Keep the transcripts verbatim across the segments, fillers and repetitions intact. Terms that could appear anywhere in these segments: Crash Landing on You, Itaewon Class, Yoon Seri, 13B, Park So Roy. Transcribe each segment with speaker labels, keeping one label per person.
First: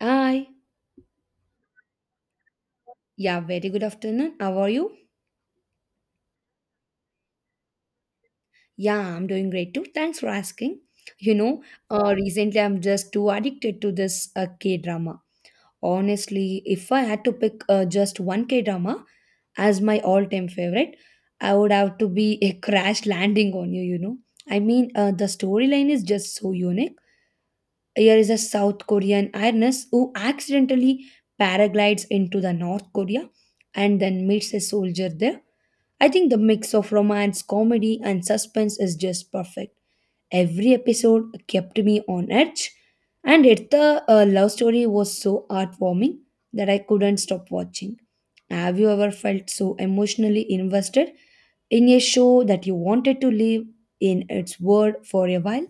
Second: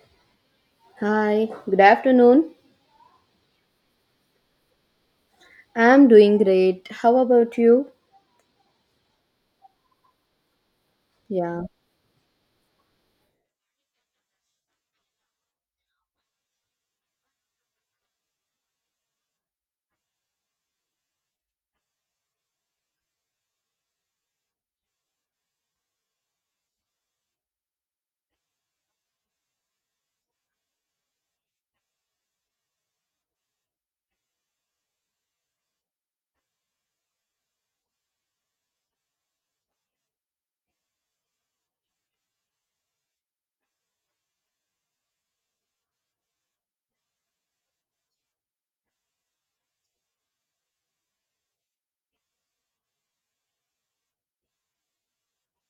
Speaker 1: Hi.
Speaker 2: Hi, good afternoon.
Speaker 1: Yeah, very good afternoon. How are you?
Speaker 2: I'm doing great. How about you?
Speaker 1: Yeah, I'm doing great too. Thanks for asking. You know,
Speaker 2: Yeah.
Speaker 1: uh, recently I'm just too addicted to this uh, K drama. Honestly, if I had to pick uh, just one K drama as my all time favorite, I would have to be a crash landing on you, you know. I mean, uh, the storyline is just so unique. Here is a South Korean ironess who accidentally paraglides into the North Korea and then meets a soldier there. I think the mix of romance, comedy, and suspense is just perfect. Every episode kept me on edge, and it, the uh, love story was so heartwarming that I couldn't stop watching. Have you ever felt so emotionally invested in a show that you wanted to live in its world for a while?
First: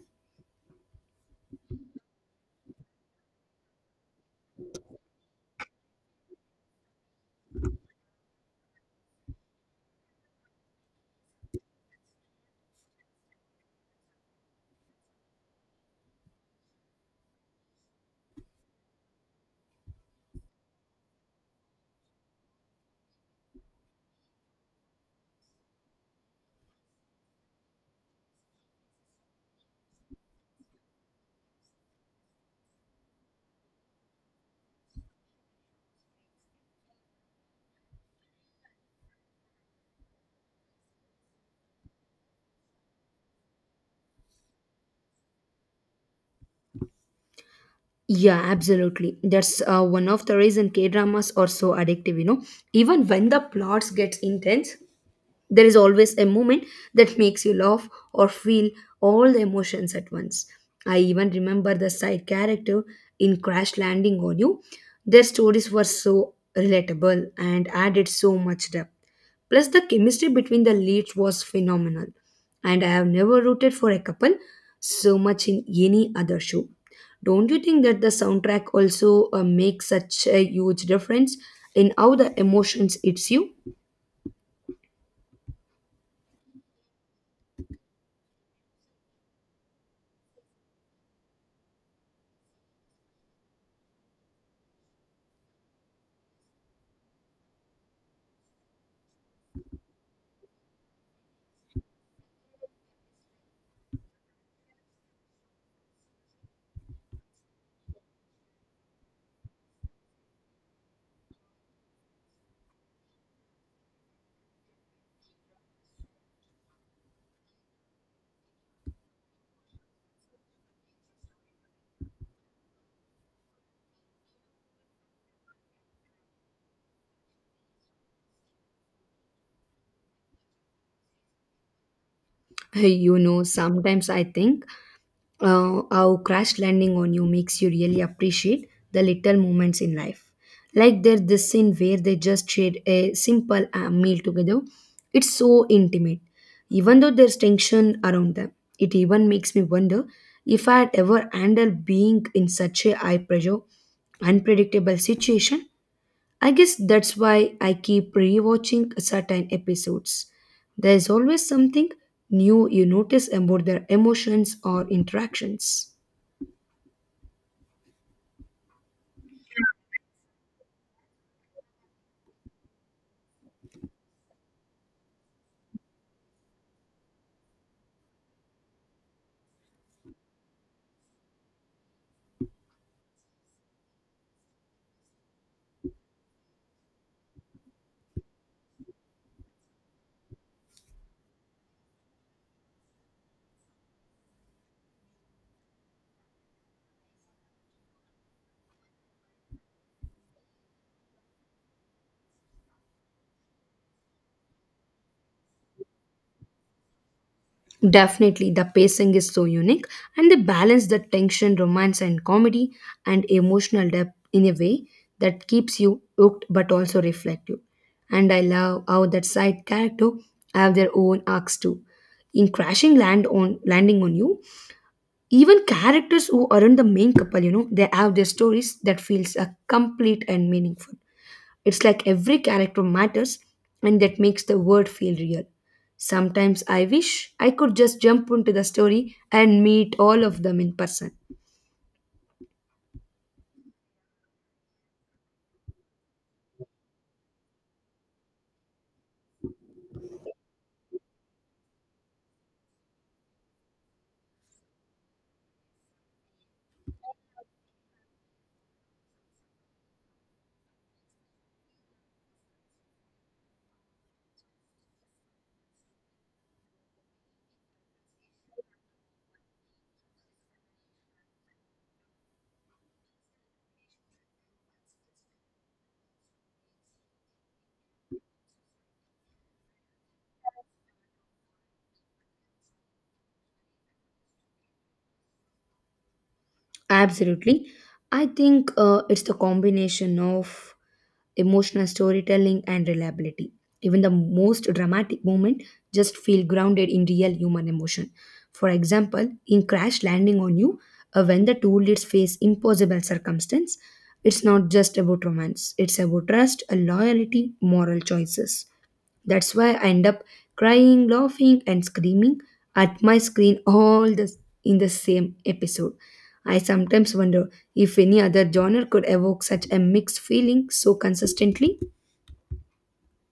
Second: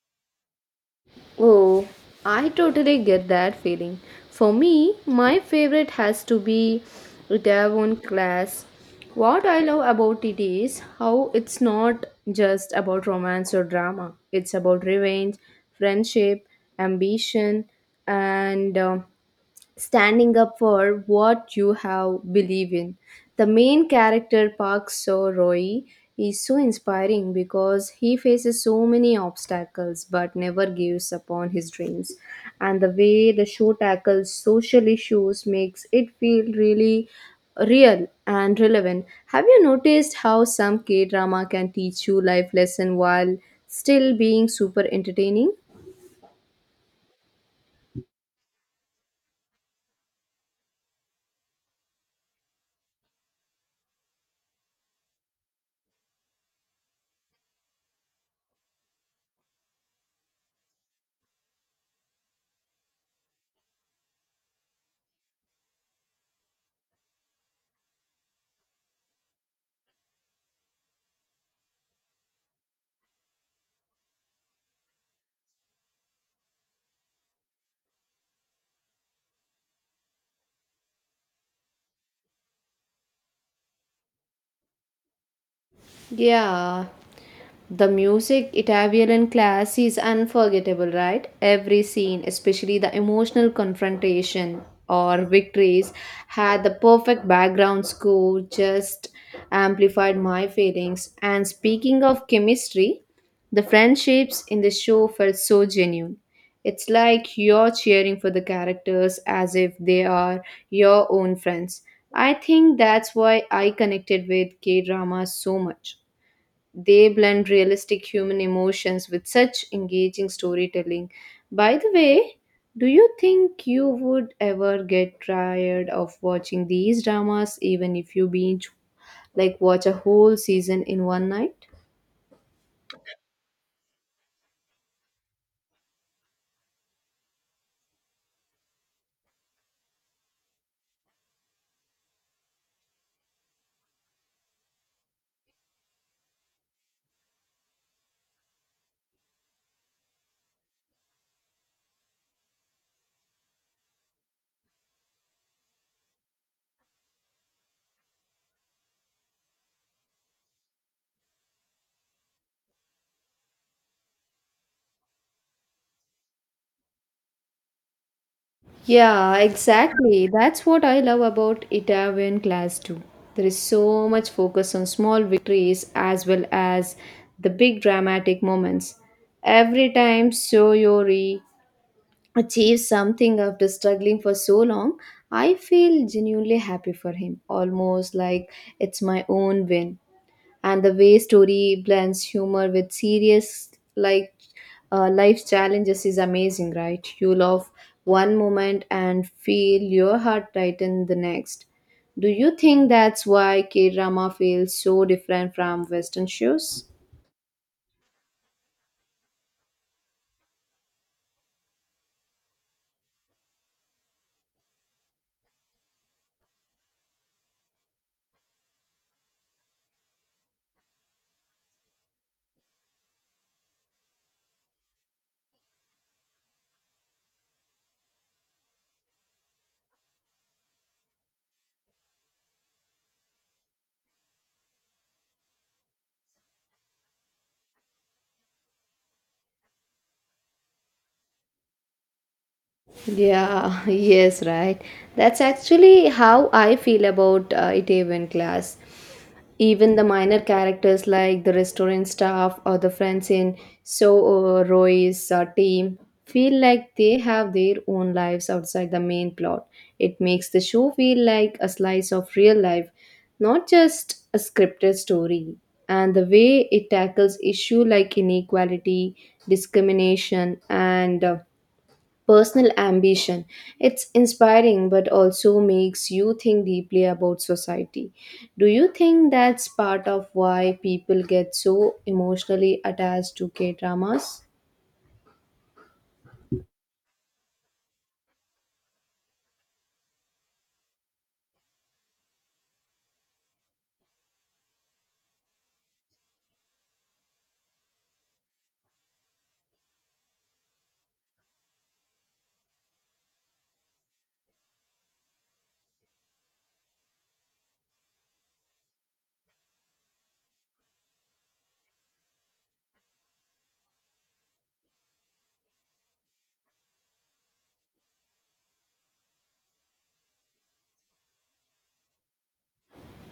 Speaker 2: Oh, I totally get that feeling. For me, my favorite has to be Itavon class. What I love about it is how it's not just about romance or drama. It's about revenge, friendship, ambition, and um standing up for what you have believe in. The main character Park So Roy is so inspiring because he faces so many obstacles but never gives up on his dreams. And the way the show tackles social issues makes it feel really real and relevant. Have you noticed how some K drama can teach you life lesson while still being super entertaining?
Speaker 1: Yeah, absolutely. That's uh, one of the reason K dramas are so addictive. You know, even when the plots gets intense, there is always a moment that makes you laugh or feel all the emotions at once. I even remember the side character in Crash Landing on You. Their stories were so relatable and added so much depth. Plus, the chemistry between the leads was phenomenal. And I have never rooted for a couple so much in any other show. Don't you think that the soundtrack also uh, makes such a huge difference in how the emotions hits you?
Speaker 2: Yeah, the music, Italian and class, is unforgettable, right? Every scene, especially the emotional confrontation or victories, had the perfect background score, just amplified my feelings. And speaking of chemistry, the friendships in the show felt so genuine. It's like you're cheering for the characters as if they are your own friends. I think that's why I connected with K drama so much. They blend realistic human emotions with such engaging storytelling. By the way, do you think you would ever get tired of watching these dramas even if you binge like watch a whole season in one night?
Speaker 1: You know, sometimes I think uh, how crash landing on you makes you really appreciate the little moments in life. Like there's this scene where they just shared a simple uh, meal together. It's so intimate, even though there's tension around them. It even makes me wonder if I had ever handled being in such a high pressure, unpredictable situation. I guess that's why I keep rewatching certain episodes. There's always something new you notice about their emotions or interactions.
Speaker 2: Yeah, exactly. That's what I love about Italian class too. There is so much focus on small victories as well as the big dramatic moments. Every time Soyori achieve something after struggling for so long, I feel genuinely happy for him, almost like it's my own win. And the way story blends humor with serious like uh, life challenges is amazing, right? You love one moment and feel your heart tighten the next. Do you think that's why K drama feels so different from Western shows?
Speaker 1: Definitely, the pacing is so unique and they balance the tension, romance, and comedy and emotional depth in a way that keeps you hooked but also reflective. And I love how that side character have their own arcs too. In Crashing Land on Landing on You, even characters who aren't the main couple, you know, they have their stories that feels uh, complete and meaningful. It's like every character matters, and that makes the world feel real. Sometimes I wish I could just jump into the story and meet all of them in person.
Speaker 2: Yeah, yes, right. That's actually how I feel about uh, it even class. Even the minor characters like the restaurant staff or the friends in So uh, Roy's uh, team feel like they have their own lives outside the main plot. It makes the show feel like a slice of real life, not just a scripted story. And the way it tackles issue like inequality, discrimination, and uh, personal ambition. It's inspiring but also makes you think deeply about society. Do you think that's part of why people get so emotionally attached to K dramas?
Speaker 1: Absolutely. I think uh, it's the combination of emotional storytelling and reliability. Even the most dramatic moment just feel grounded in real human emotion. For example, in Crash Landing on You, uh, when the two leads face impossible circumstance, it's not just about romance. It's about trust, loyalty, moral choices. That's why I end up crying, laughing, and screaming at my screen all the, in the same episode. I sometimes wonder if any other genre could evoke such a mixed feeling so consistently.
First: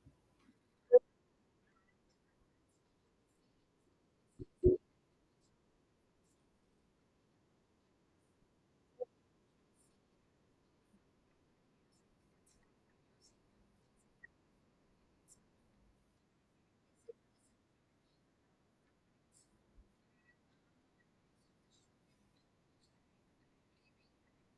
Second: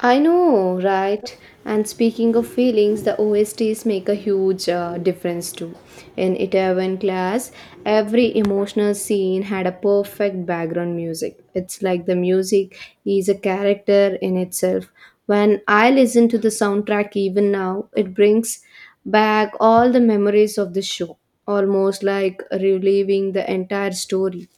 Speaker 2: I know, right? And speaking of feelings, the O S Ts make a huge uh, difference too. In Itaewon class, every emotional scene had a perfect background music. It's like the music is a character in itself. When I listen to the soundtrack even now, it brings back all the memories of the show, almost like reliving the entire story.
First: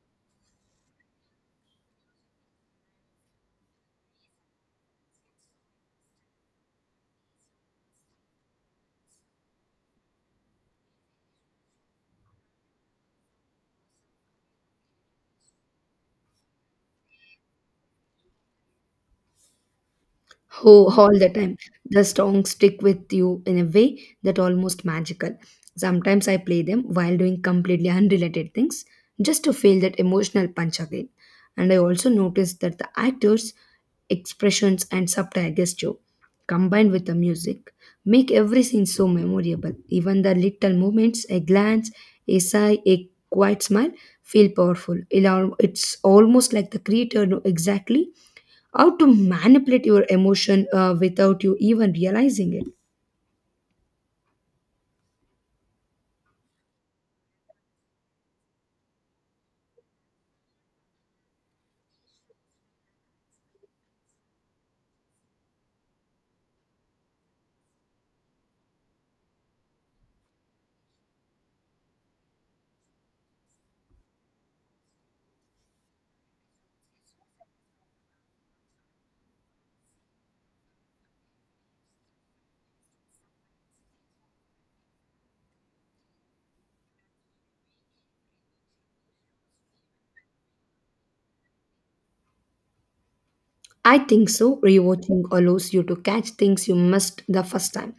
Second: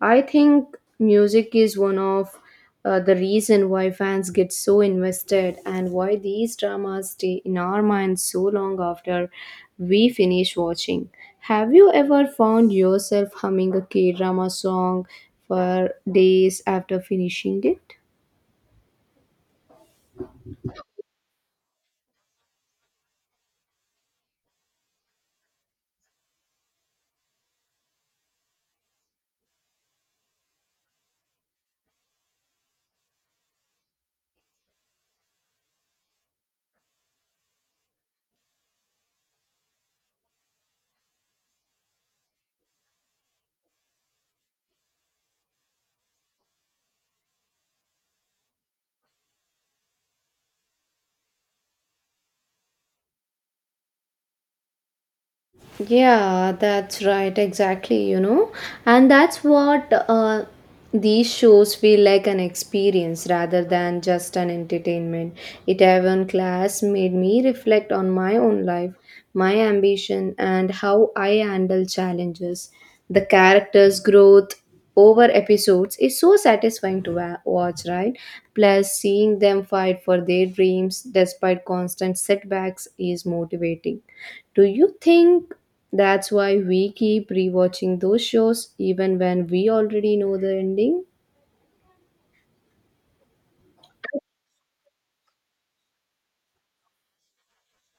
Speaker 2: I think music is one of uh, the reason why fans get so invested and why these dramas stay in our minds so long after we finish watching. Have you ever found yourself humming a K-drama song for days after finishing it?
Speaker 1: Oh, all the time. The songs stick with you in a way that almost magical. Sometimes I play them while doing completely unrelated things just to feel that emotional punch again. And I also noticed that the actors expressions and subtle gesture combined with the music make every scene so memorable. Even the little movements, a glance, a sigh, a quiet smile feel powerful. It al- it's almost like the creator know exactly how to manipulate your emotion uh, without you even realizing it.
Speaker 2: Yeah, that's right, exactly, you know. And that's what uh, these shows feel like an experience rather than just an entertainment. It even class made me reflect on my own life, my ambition, and how I handle challenges. The characters' growth over episodes is so satisfying to wa- watch, right? Plus, seeing them fight for their dreams despite constant setbacks is motivating. Do you think that's why we keep rewatching those shows even when we already know the ending?
Speaker 1: I think so. Rewatching allows you to catch things you missed the first time.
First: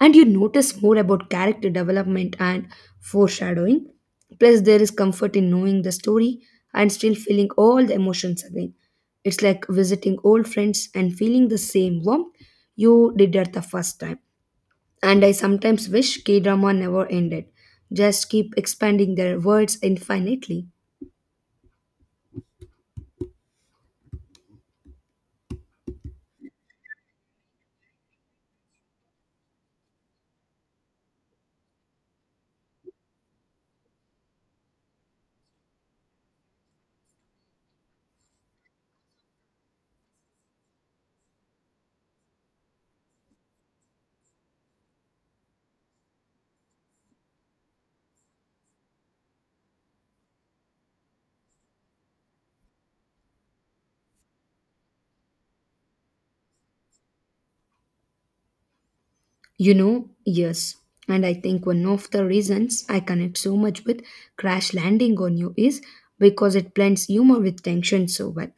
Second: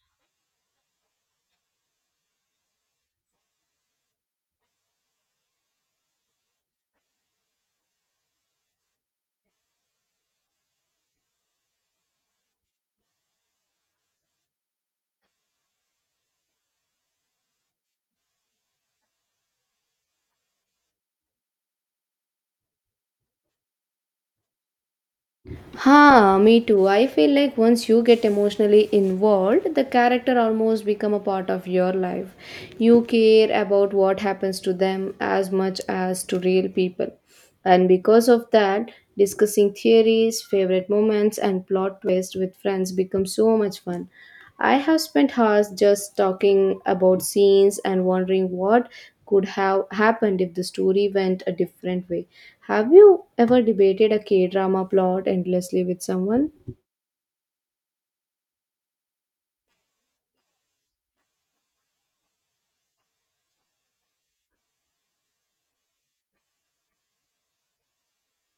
Speaker 1: And you notice more about character development and foreshadowing. Plus, there is comfort in knowing the story and still feeling all the emotions again. It's like visiting old friends and feeling the same warmth you did at the first time. And I sometimes wish K drama never ended, just keep expanding their words infinitely.
Speaker 2: Ha, me too. I feel like once you get emotionally involved, the character almost become a part of your life. You care about what happens to them as much as to real people. And because of that, discussing theories, favorite moments and plot twists with friends becomes so much fun. I have spent hours just talking about scenes and wondering what could have happened if the story went a different way. Have you ever debated a K drama plot endlessly with someone?
Speaker 1: You know, yes. And I think one of the reasons I connect so much with Crash Landing on You is because it blends humor with tension so well.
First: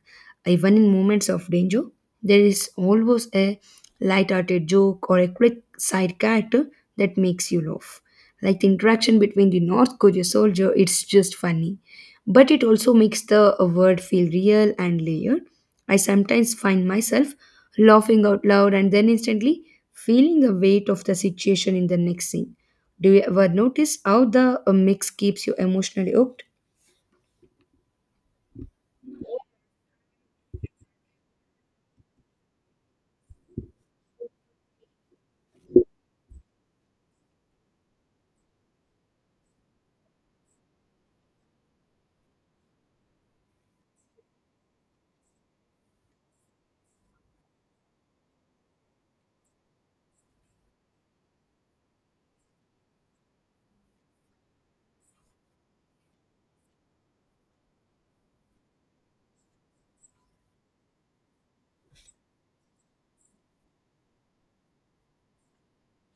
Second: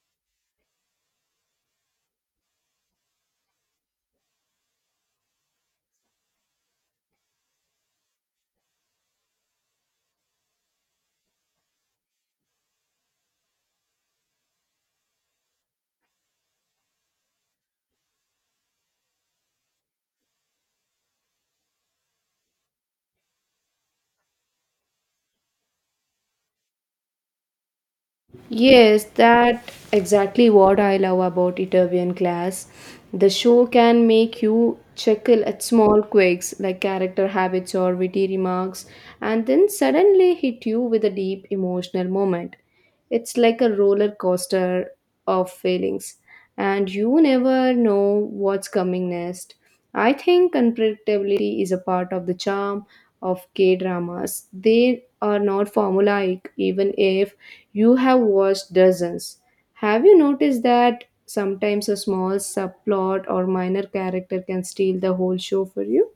Speaker 1: Even in moments of danger, there is always a light-hearted joke or a quick side character that makes you laugh. Like the interaction between the North Korea soldier, it's just funny. But it also makes the uh, world feel real and layered. I sometimes find myself laughing out loud and then instantly feeling the weight of the situation in the next scene. Do you ever notice how the uh, mix keeps you emotionally hooked?
Speaker 2: Yes, that exactly what I love about Italian class. The show can make you chuckle at small quirks like character habits or witty remarks, and then suddenly hit you with a deep emotional moment. It's like a roller coaster of failings and you never know what's coming next. I think unpredictability is a part of the charm of K dramas. They are not formulaic, even if you have watched dozens. Have you noticed that sometimes a small subplot or minor character can steal the whole show for you?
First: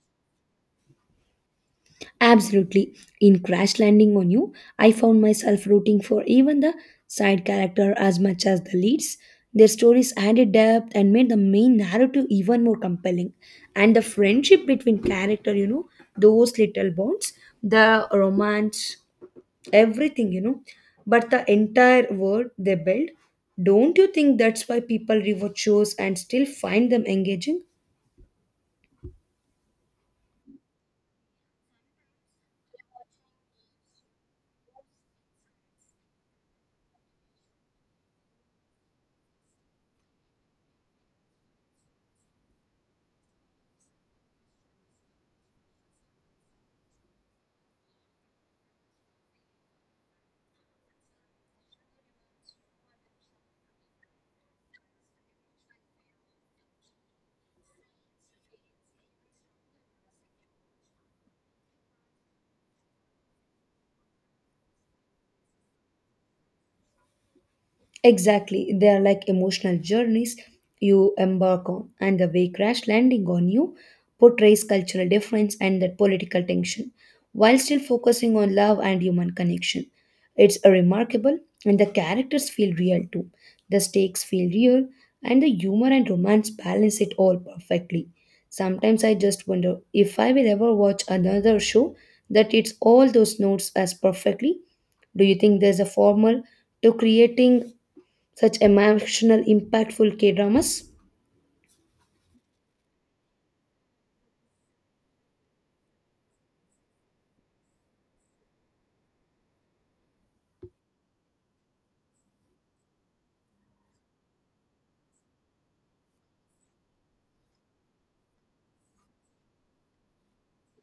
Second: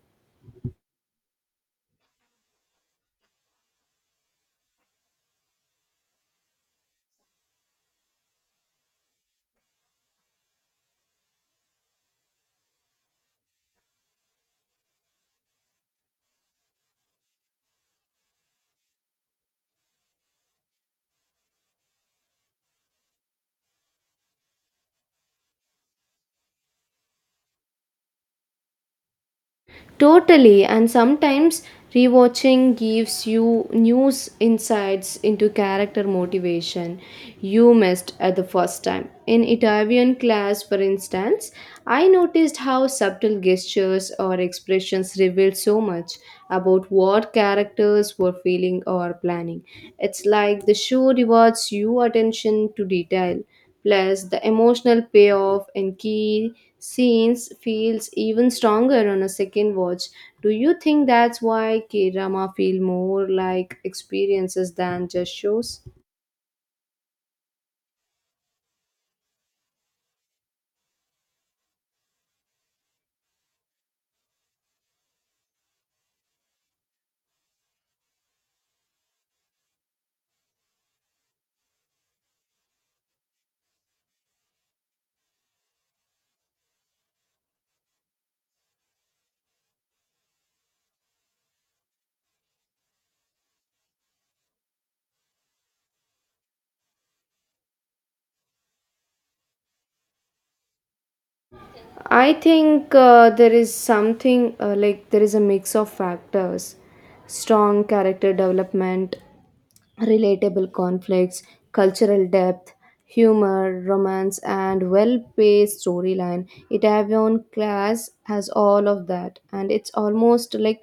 Speaker 1: Absolutely. In Crash Landing on You, I found myself rooting for even the side character as much as the leads. Their stories added depth and made the main narrative even more compelling. And the friendship between character, you know, those little bonds, the romance, everything, you know, but the entire world they build. Don't you think that's why people rewatch shows and still find them engaging?
Speaker 2: Totally, and sometimes rewatching gives you new insights into character motivation you missed at the first time. In Italian class, for instance, I noticed how subtle gestures or expressions revealed so much about what characters were feeling or planning. It's like the show rewards you attention to detail. Plus, the emotional payoff in key scenes feels even stronger on a second watch. Do you think that's why K drama feel more like experiences than just shows?
Speaker 1: Exactly. They are like emotional journeys you embark on, and the way Crash Landing on You portrays cultural difference and that political tension, while still focusing on love and human connection. It's a remarkable, and the characters feel real too. The stakes feel real, and the humor and romance balance it all perfectly. Sometimes I just wonder if I will ever watch another show that hits all those notes as perfectly. Do you think there's a formula to creating such emotional, impactful K dramas?
Speaker 2: I think uh, there is something uh, like there is a mix of factors, strong character development, relatable conflicts, cultural depth, humor, romance, and well-paced storyline. It Itaewon Class has all of that, and it's almost like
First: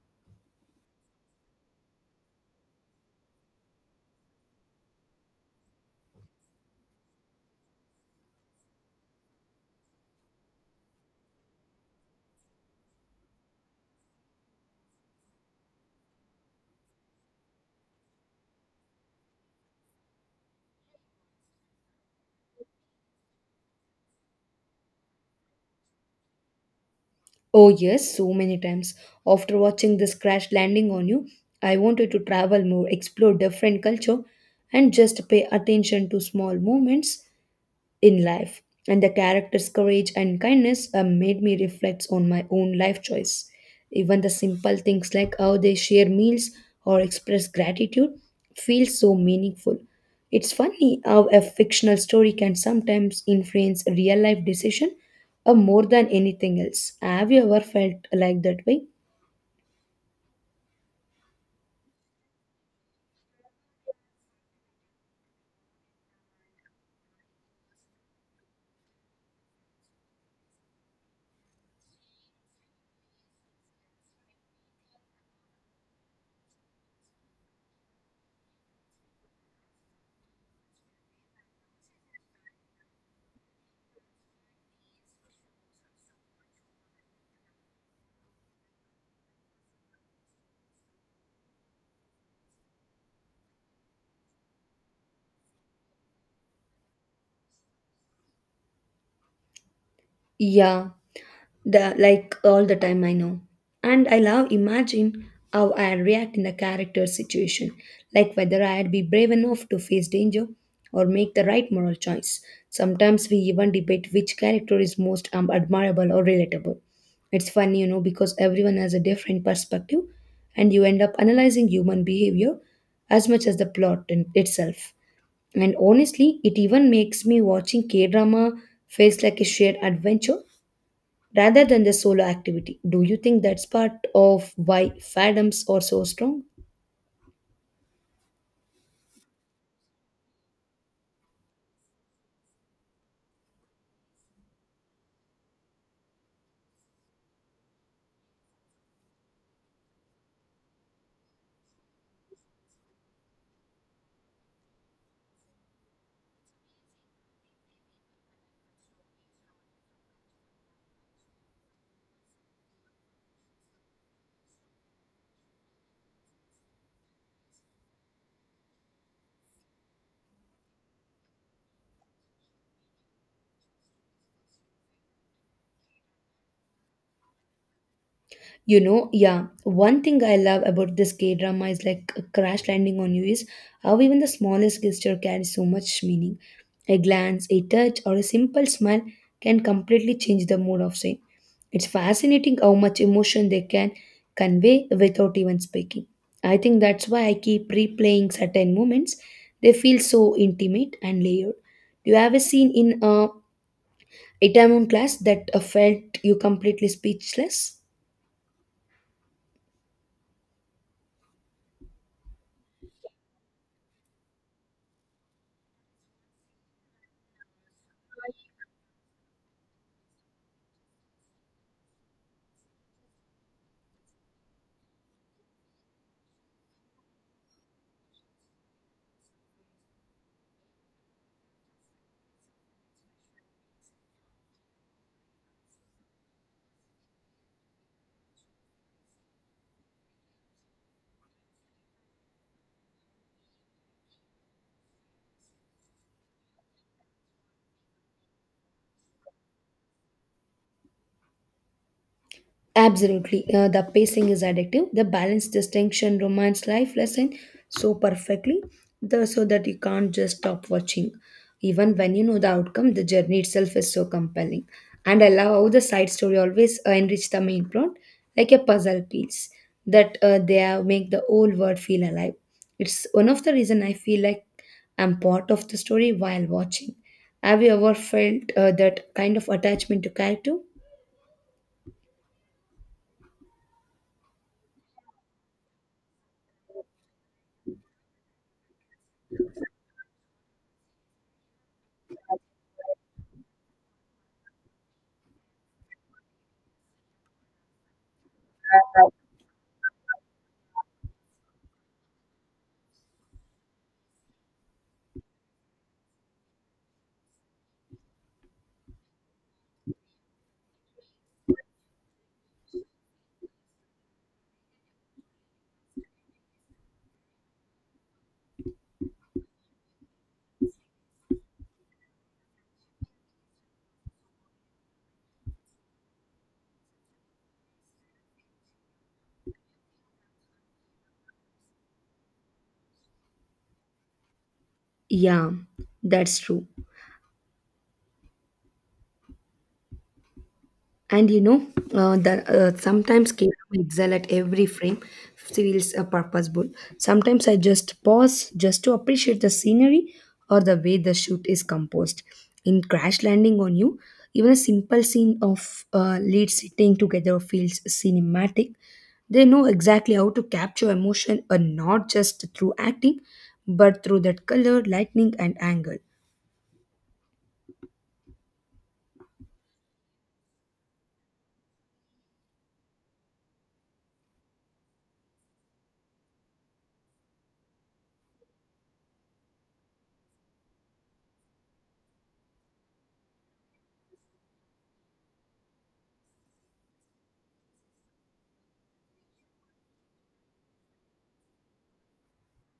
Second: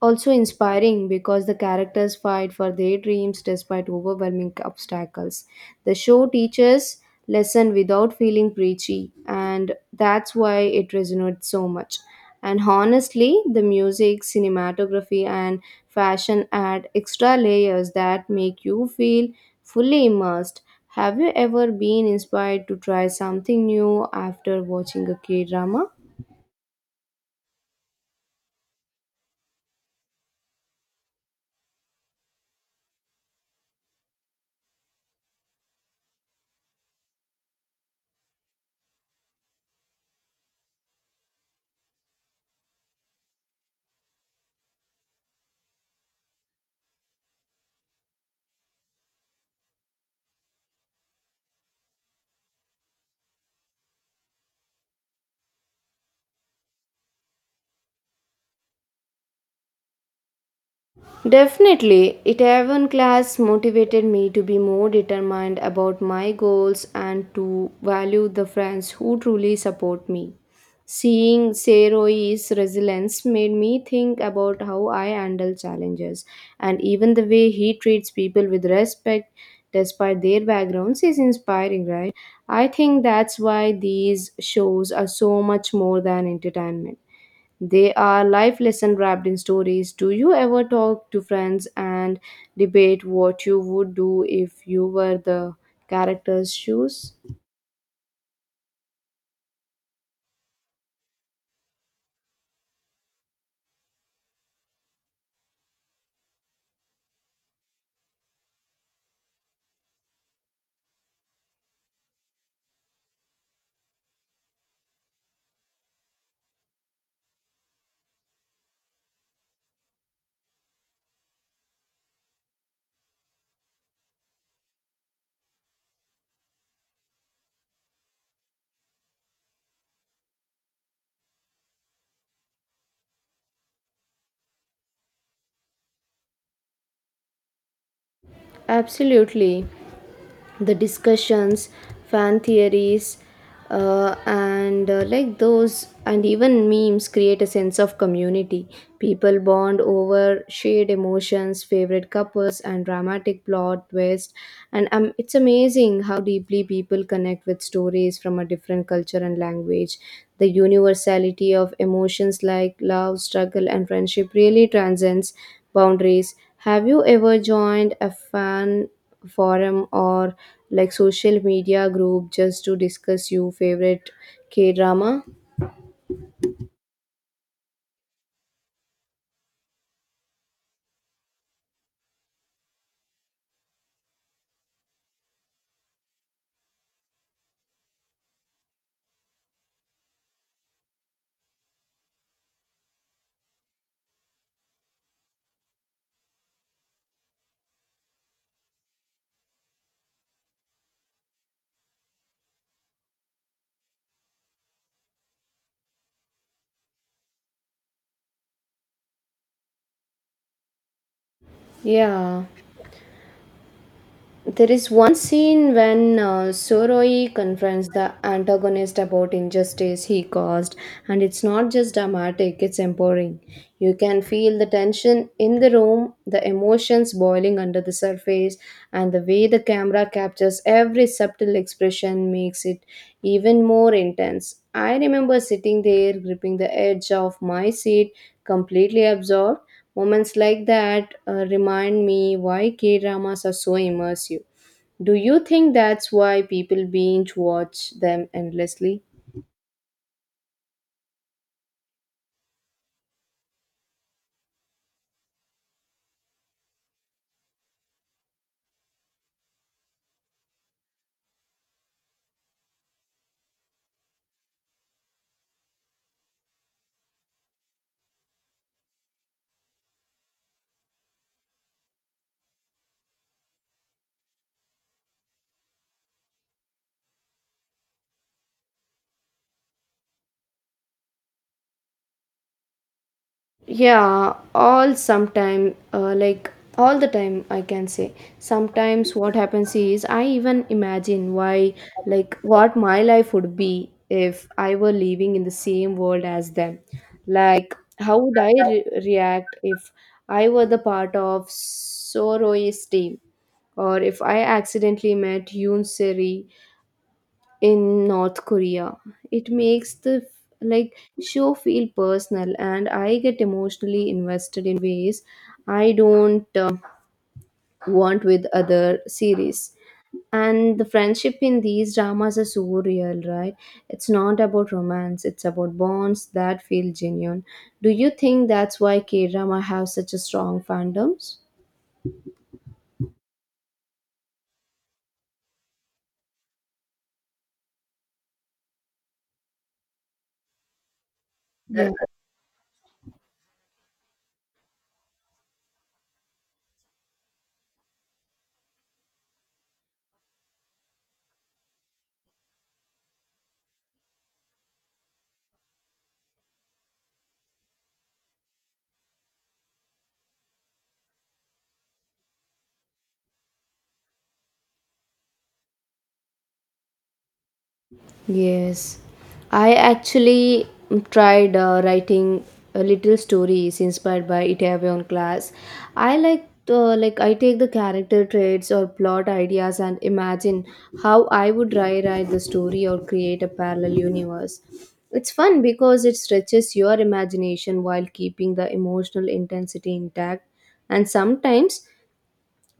Speaker 2: also inspiring because the characters fight for their dreams despite overwhelming obstacles. The show teaches lesson without feeling preachy and that's why it resonates so much. And honestly, the music, cinematography and fashion add extra layers that make you feel fully immersed. Have you ever been inspired to try something new after watching a K-drama?
Speaker 1: Oh, yes, so many times. After watching this crash landing on you, I wanted to travel more, explore different culture, and just pay attention to small moments in life. And the character's courage and kindness uh, made me reflect on my own life choice. Even the simple things like how they share meals or express gratitude feel so meaningful. It's funny how a fictional story can sometimes influence real life decision uh, more than anything else. Have you ever felt like that way?
Speaker 2: Definitely, it even class motivated me to be more determined about my goals and to value the friends who truly support me. Seeing Seroi's resilience made me think about how I handle challenges, and even the way he treats people with respect despite their backgrounds is inspiring, right? I think that's why these shows are so much more than entertainment. They are life lesson wrapped in stories. Do you ever talk to friends and debate what you would do if you were the character's shoes?
Speaker 1: Yeah. The, like all the time, I know. And I love imagine how I react in the character situation, like whether I'd be brave enough to face danger or make the right moral choice. Sometimes we even debate which character is most um, admirable or relatable. It's funny, you know, because everyone has a different perspective, and you end up analyzing human behavior as much as the plot in itself. And honestly, it even makes me watching K drama feels like a shared adventure rather than the solo activity. Do you think that's part of why fandoms are so strong?
Speaker 2: Absolutely. The discussions, fan theories, uh, and uh, like those, and even memes create a sense of community. People bond over shared emotions, favorite couples, and dramatic plot twists. And um, it's amazing how deeply people connect with stories from a different culture and language. The universality of emotions like love, struggle, and friendship really transcends boundaries. Have you ever joined a fan forum or like social media group just to discuss your favorite K drama?
Speaker 1: You know, yeah, one thing I love about this K drama is like a crash landing on you is how even the smallest gesture carries so much meaning. A glance, a touch, or a simple smile can completely change the mood of scene. It's fascinating how much emotion they can convey without even speaking. I think that's why I keep replaying certain moments. They feel so intimate and layered. Do you have a scene in a It time on class that uh, felt you completely speechless.
Speaker 2: Yeah. There is one scene when uh, Soroi confronts the antagonist about injustice he caused, and it's not just dramatic, it's empowering. You can feel the tension in the room, the emotions boiling under the surface, and the way the camera captures every subtle expression makes it even more intense. I remember sitting there, gripping the edge of my seat, completely absorbed. Moments like that uh, remind me why K dramas are so immersive. Do you think that's why people binge watch them endlessly?
Speaker 1: Absolutely. Uh, the pacing is addictive. The balance, distinction, romance, life lesson so perfectly the, so that you can't just stop watching. Even when you know the outcome, the journey itself is so compelling. And I love how the side story always uh, enrich the main plot like a puzzle piece that uh, they have make the whole world feel alive. It's one of the reason I feel like I'm part of the story while watching. Have you ever felt uh, that kind of attachment to character?
Speaker 2: Yeah, all sometime, uh, like all the time, I can say. Sometimes what happens is I even imagine why, like, what my life would be if I were living in the same world as them. Like, how would I re- react if I were the part of Soroy's team, or if I accidentally met Yoon Seri, in North Korea. It makes the like show feel personal and I get emotionally invested in ways I don't uh, want with other series. And the friendship in these dramas are so real, right? It's not about romance, it's about bonds that feel genuine. Do you think that's why K drama have such a strong fandoms?
Speaker 1: Yeah, that's true. And you know,
Speaker 2: Yeah.
Speaker 1: uh, the, uh, sometimes Caleb excel at every frame feels uh, purposeful. Sometimes I just pause just to appreciate the scenery or the way the shoot is composed. In Crash Landing on You, even a simple scene of uh, leads sitting together feels cinematic. They know exactly how to capture emotion, uh, not just through acting, but through that color, lightning, and angle.
Speaker 2: Yes, I actually tried uh, writing a little stories inspired by Itaewon class. I like uh, like I take the character traits or plot ideas and imagine how I would rewrite the story or create a parallel universe. It's fun because it stretches your imagination while keeping the emotional intensity intact, and sometimes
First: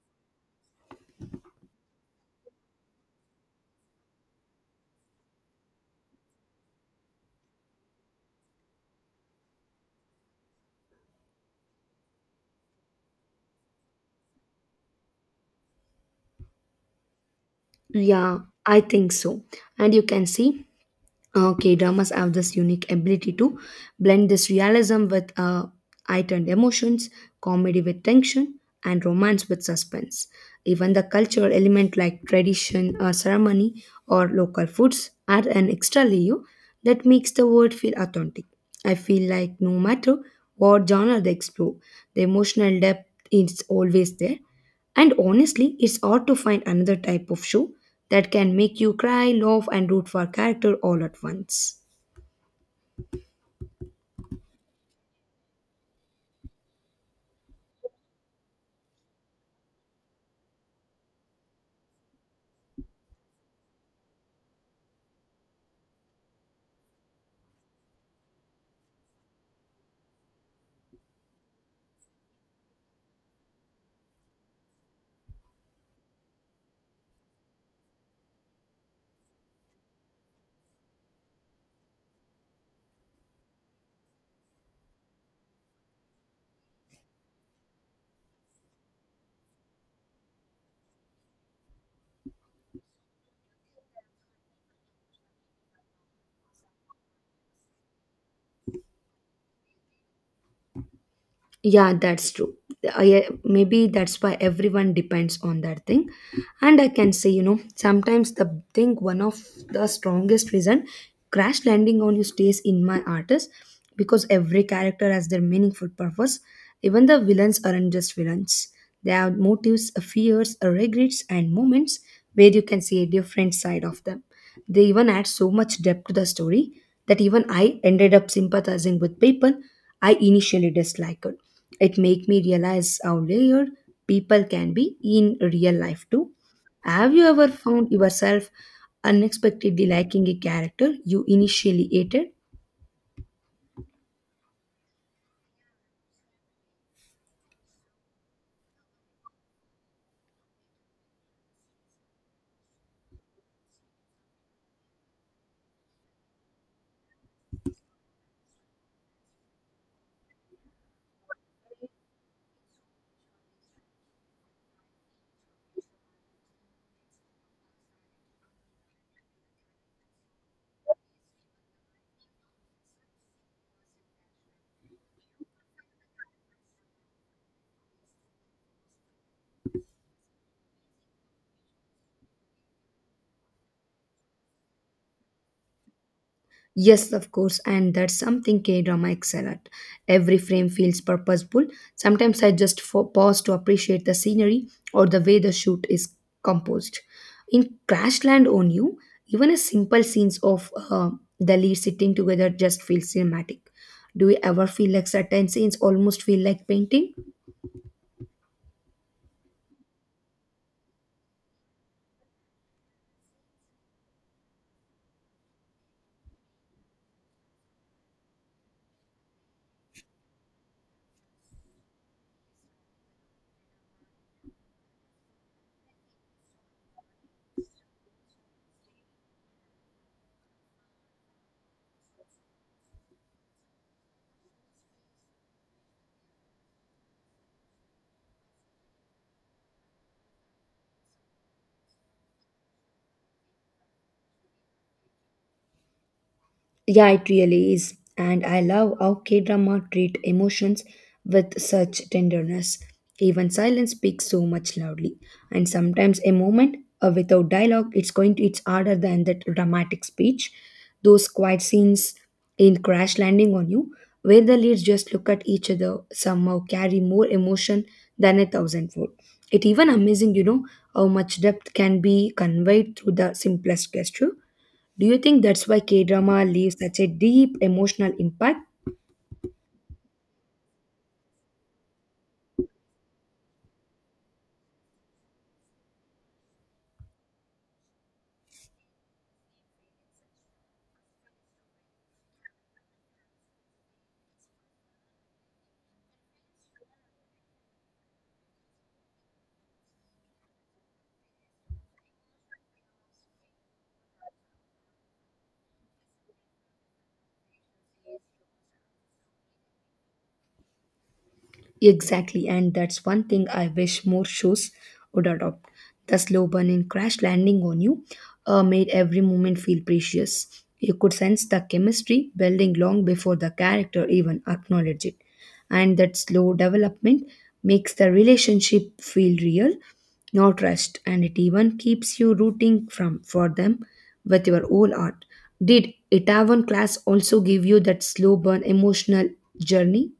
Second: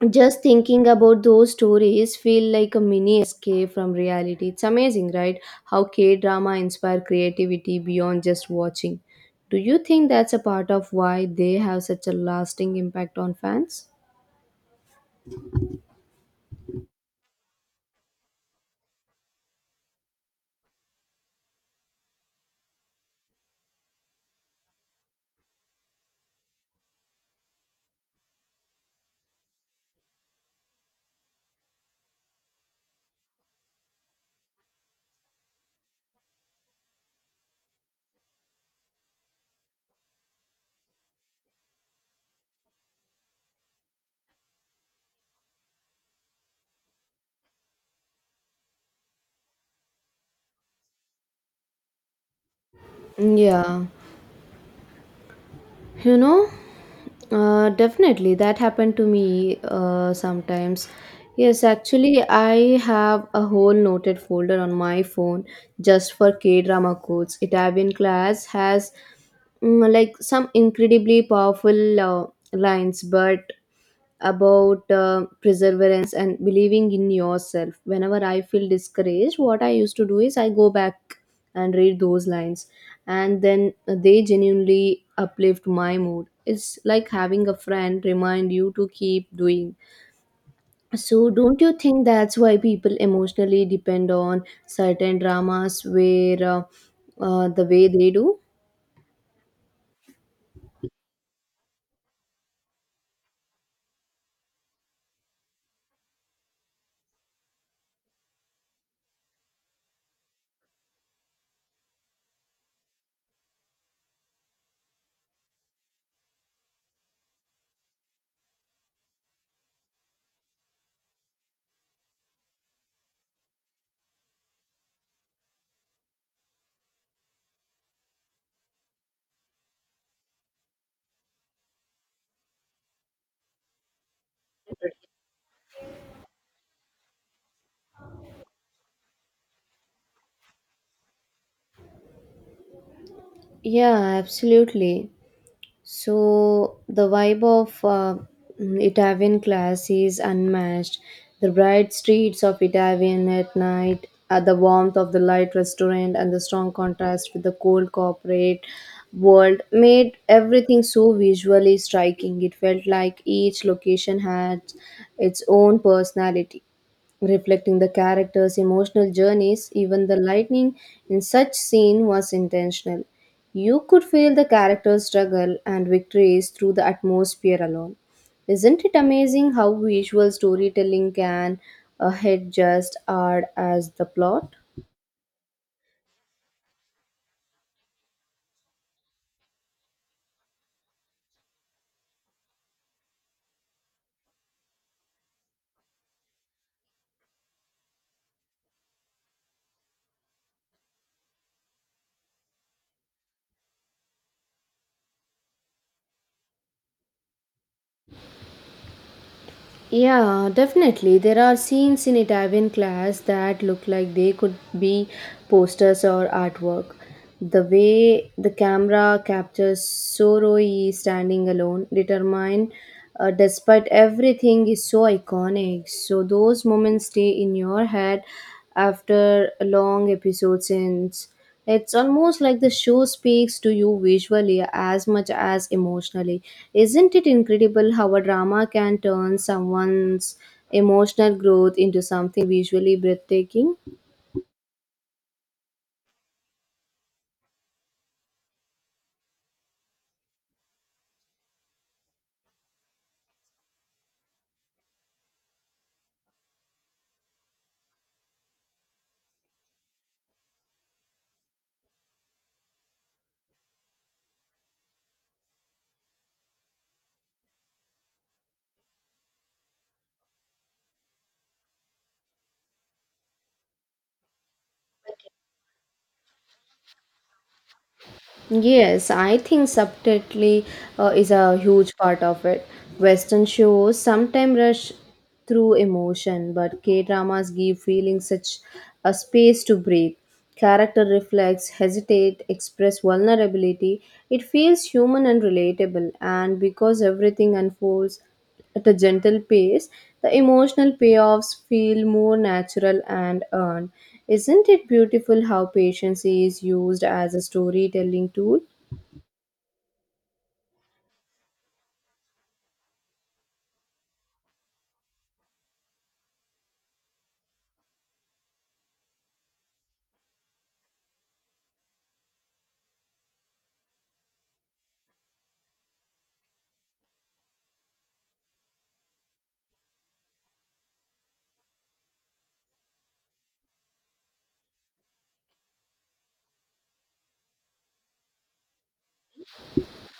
Speaker 2: just thinking about those stories feel like a mini escape from reality. It's amazing right how K drama inspire creativity beyond just watching. Do you think that's a part of why they have such a lasting impact on fans?
Speaker 1: Yeah, I think so. And you can see uh, K-dramas have this unique ability to blend this realism with uh, heightened emotions, comedy with tension, and romance with suspense. Even the cultural element like tradition, uh, ceremony, or local foods add an extra layer that makes the world feel authentic. I feel like no matter what genre they explore, the emotional depth is always there, and honestly, it's odd to find another type of show that can make you cry, laugh, and root for a character all at once.
Speaker 2: Yeah. You know, uh, definitely that happened to me uh, sometimes. Yes, actually, I have a whole noted folder on my phone just for K drama quotes. Italian class has mm, like some incredibly powerful uh, lines, but about uh, perseverance and believing in yourself. Whenever I feel discouraged, what I used to do is I go back and read those lines, and then they genuinely uplift my mood. It's like having a friend remind you to keep doing so. Don't you think that's why people emotionally depend on certain dramas where uh, uh, the way they do?
Speaker 1: Yeah, that's true. I, maybe that's why everyone depends on that thing. And I can say, you know, sometimes the thing, one of the strongest reason crash landing on you stays in my art is because every character has their meaningful purpose. Even the villains aren't just villains, they have motives, fears, regrets and moments where you can see a different side of them. They even add so much depth to the story that even I ended up sympathizing with people I initially disliked it. It made me realize how layered people can be in real life too. Have you ever found yourself unexpectedly liking a character you initially hated?
Speaker 2: Yeah, absolutely. So the vibe of uh, Italian class is unmatched. The bright streets of Italian at night, uh, the warmth of the light restaurant, and the strong contrast with the cold corporate world made everything so visually striking. It felt like each location had its own personality reflecting the characters' emotional journeys, even the lightning in such scene was intentional. You could feel the characters' struggle and victories through the atmosphere alone. Isn't it amazing how visual storytelling can uh, hit just hard as the plot?
Speaker 1: Yes, of course, and that's something K drama excel at. Every frame feels purposeful. Sometimes I just fo- pause to appreciate the scenery or the way the shoot is composed. In Crashland on You, even a simple scenes of uh, the lead sitting together just feel cinematic. Do you ever feel like certain scenes almost feel like painting?
Speaker 2: Yeah, definitely. There are scenes in Italian class that look like they could be posters or artwork. The way the camera captures Soroi standing alone, determined uh, despite everything, is so iconic. So, those moments stay in your head after long episode since. It's almost like the show speaks to you visually as much as emotionally. Isn't it incredible how a drama can turn someone's emotional growth into something visually breathtaking?
Speaker 1: Yeah, it really is. And I love how K drama treat emotions with such tenderness. Even silence speaks so much loudly. And sometimes a moment uh, without dialogue, it's going to it's harder than that dramatic speech. Those quiet scenes in Crash Landing on You, where the leads just look at each other, somehow carry more emotion than a thousandfold. It even amazing, you know, how much depth can be conveyed through the simplest gesture. Do you think that's why K drama leaves such a deep emotional impact?
Speaker 2: Yes, I think subtlety uh, is a huge part of it. Western shows sometimes rush through emotion, but K dramas give feelings such a space to breathe. Character reflects, hesitate, express vulnerability. It feels human and relatable, and because everything unfolds at a gentle pace, the emotional payoffs feel more natural and earned. Isn't it beautiful how patience is used as a storytelling tool?
Speaker 1: Exactly, and that's one thing I wish more shows would adopt. The slow burn in crash landing on you uh, made every moment feel precious. You could sense the chemistry building long before the character even acknowledged it. And that slow development makes the relationship feel real, not rushed, and it even keeps you rooting from for them with your whole heart. Did Itaewon class also give you that slow burn emotional journey?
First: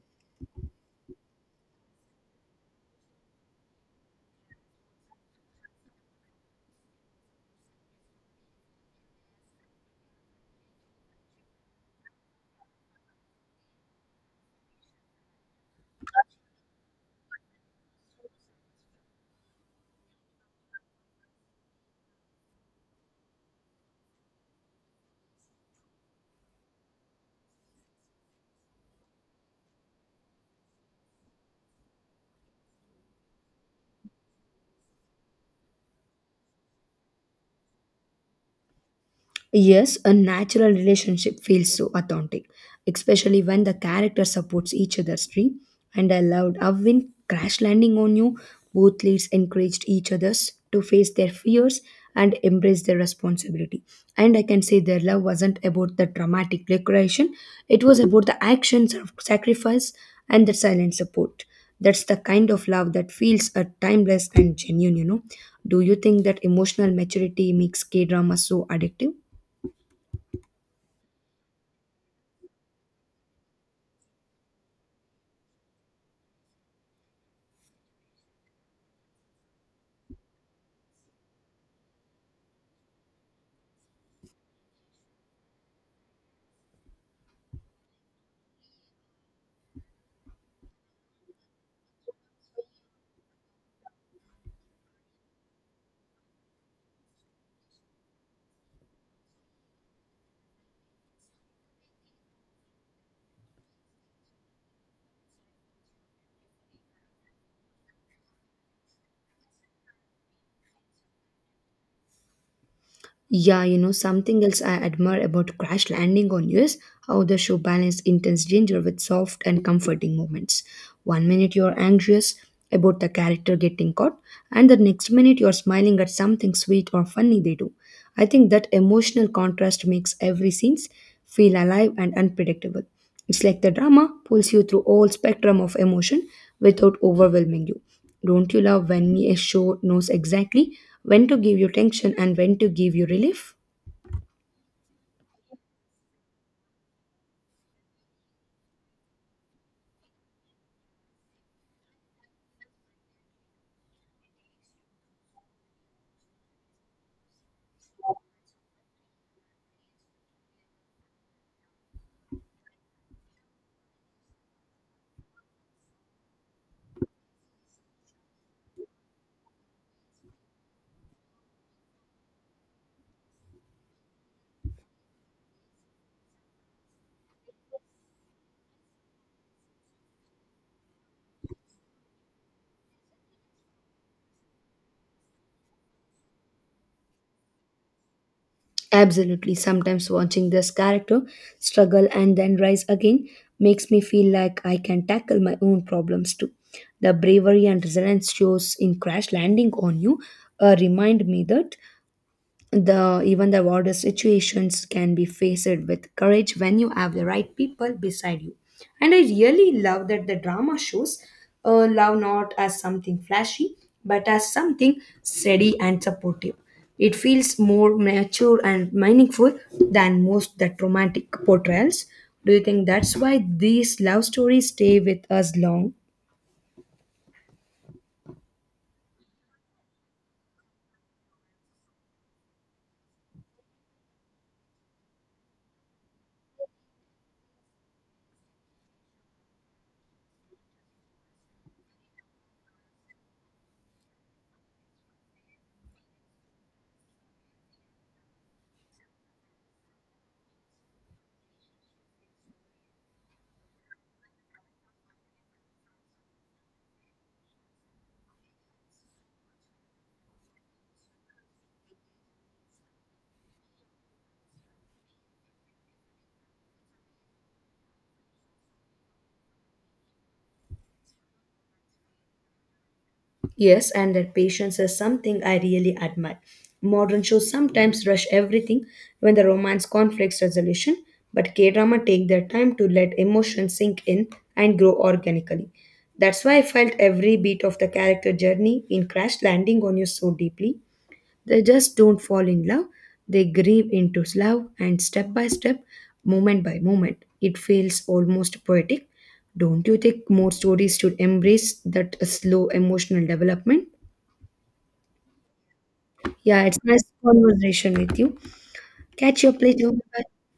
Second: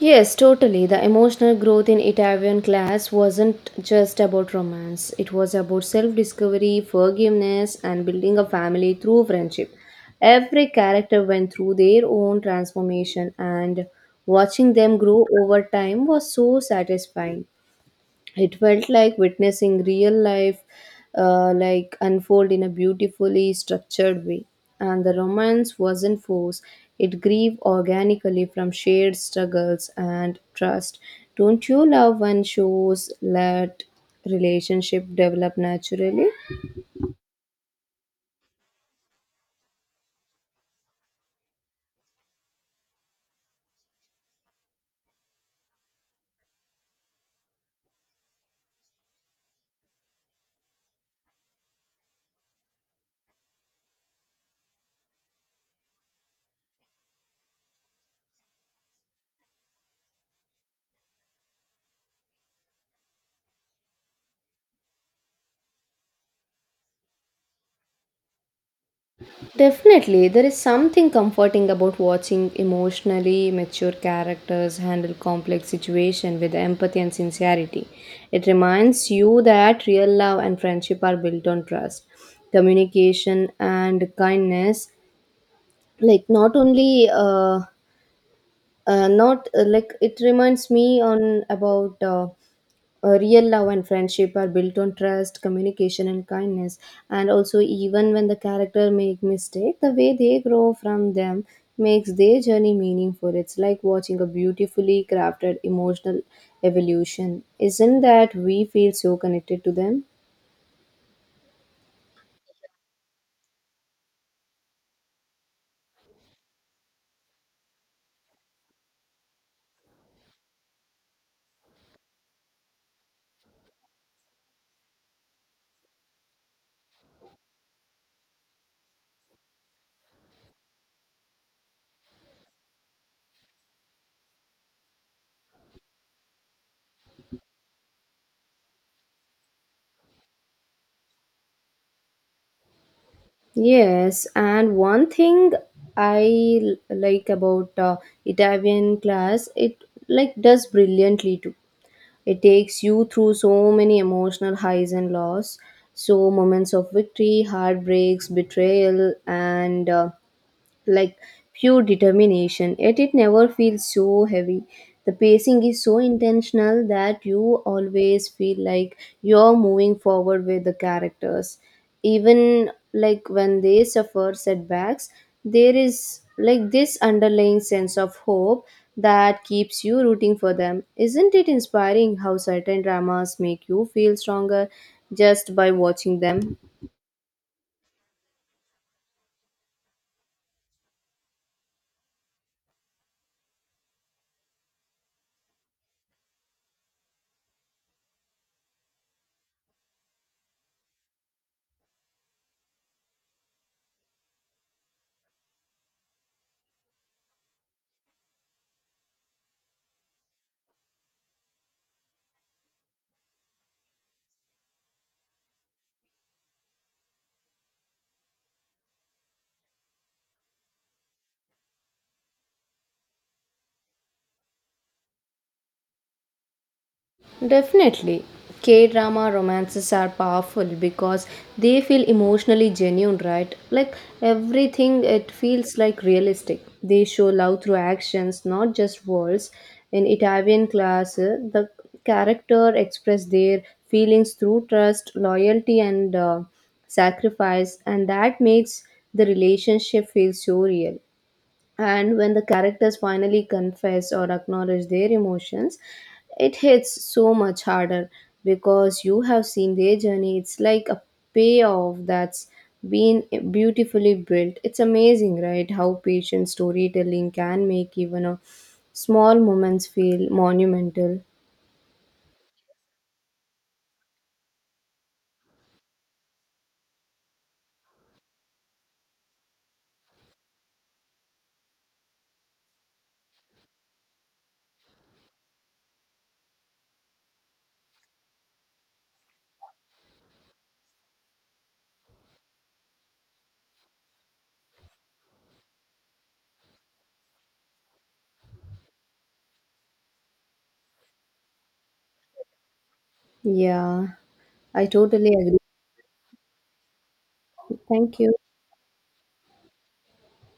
Speaker 2: Yes, totally. The emotional growth in Italian class wasn't just about romance, it was about self discovery, forgiveness, and building a family through friendship. Every character went through their own transformation, and watching them grow over time was so satisfying. It felt like witnessing real life uh, like unfold in a beautifully structured way, and the romance wasn't forced. It grew organically from shared struggles and trust. Don't you love when shows let relationship develop naturally?
Speaker 1: Yes, a natural relationship feels so authentic, especially when the character supports each other's dream. And I loved how when Crash Landing on You, both leads encouraged each others to face their fears and embrace their responsibility. And I can say their love wasn't about the dramatic decoration; it was about the actions of sacrifice and the silent support. That's the kind of love that feels uh, timeless and genuine, you know. Do you think that emotional maturity makes K drama so addictive?
Speaker 2: Definitely, there is something comforting about watching emotionally mature characters handle complex situations with empathy and sincerity. It reminds you that real love and friendship are built on trust, communication, and kindness. Like not only, uh, uh, not uh, like it reminds me on about. Uh, uh, real love and friendship are built on trust, communication, and kindness. And also, even when the character make mistake, the way they grow from them makes their journey meaningful. It's like watching a beautifully crafted emotional evolution. Isn't that we feel so connected to them?
Speaker 1: Yeah, you know, something else I admire about Crash Landing on You is how the show balanced intense danger with soft and comforting moments. One minute you're anxious about the character getting caught, and the next minute you're smiling at something sweet or funny they do. I think that emotional contrast makes every scene feel alive and unpredictable. It's like the drama pulls you through all spectrum of emotion without overwhelming you. Don't you love when a show knows exactly when to give you tension and when to give you relief?
Speaker 2: Yes, and one thing I l- like about uh, Italian class, it like does brilliantly too. It takes you through so many emotional highs and lows, so moments of victory, heartbreaks, betrayal, and uh, like pure determination, yet it never feels so heavy. The pacing is so intentional that you always feel like you're moving forward with the characters. Even like when they suffer setbacks, there is like this underlying sense of hope that keeps you rooting for them. Isn't it inspiring how certain dramas make you feel stronger just by watching them?
Speaker 1: Absolutely. Sometimes watching this character struggle and then rise again makes me feel like I can tackle my own problems too. The bravery and resilience shows in Crash Landing on You uh, remind me that the even the worst situations can be faced with courage when you have the right people beside you. And I really love that the drama shows uh, love not as something flashy but as something steady and supportive. It feels more mature and meaningful than most that romantic portrayals. Do you think that's why these love stories stay with us long?
Speaker 2: Definitely. K drama romances are powerful because they feel emotionally genuine, right? Like everything, it feels like realistic. They show love through actions, not just words. In Italian class, uh, the character express their feelings through trust, loyalty, and uh, sacrifice, and that makes the relationship feel so real. And when the characters finally confess or acknowledge their emotions, it hits so much harder because you have seen their journey. It's like a payoff that's been beautifully built. It's amazing, right, how patient storytelling can make even a small moments feel monumental.
Speaker 1: Yes, and that patience is something I really admire. Modern shows sometimes rush everything when the romance conflicts resolution, but K drama take their time to let emotions sink in and grow organically. That's why I felt every beat of the character journey in Crash Landing on You so deeply, they just don't fall in love, they grieve into love, and step by step, moment by moment, it feels almost poetic. Don't you think more stories should embrace that slow emotional development?
Speaker 2: Yeah, I totally agree.
Speaker 1: Yeah, it's nice conversation with
Speaker 2: Thank you.
Speaker 1: you. Catch your later. Bye.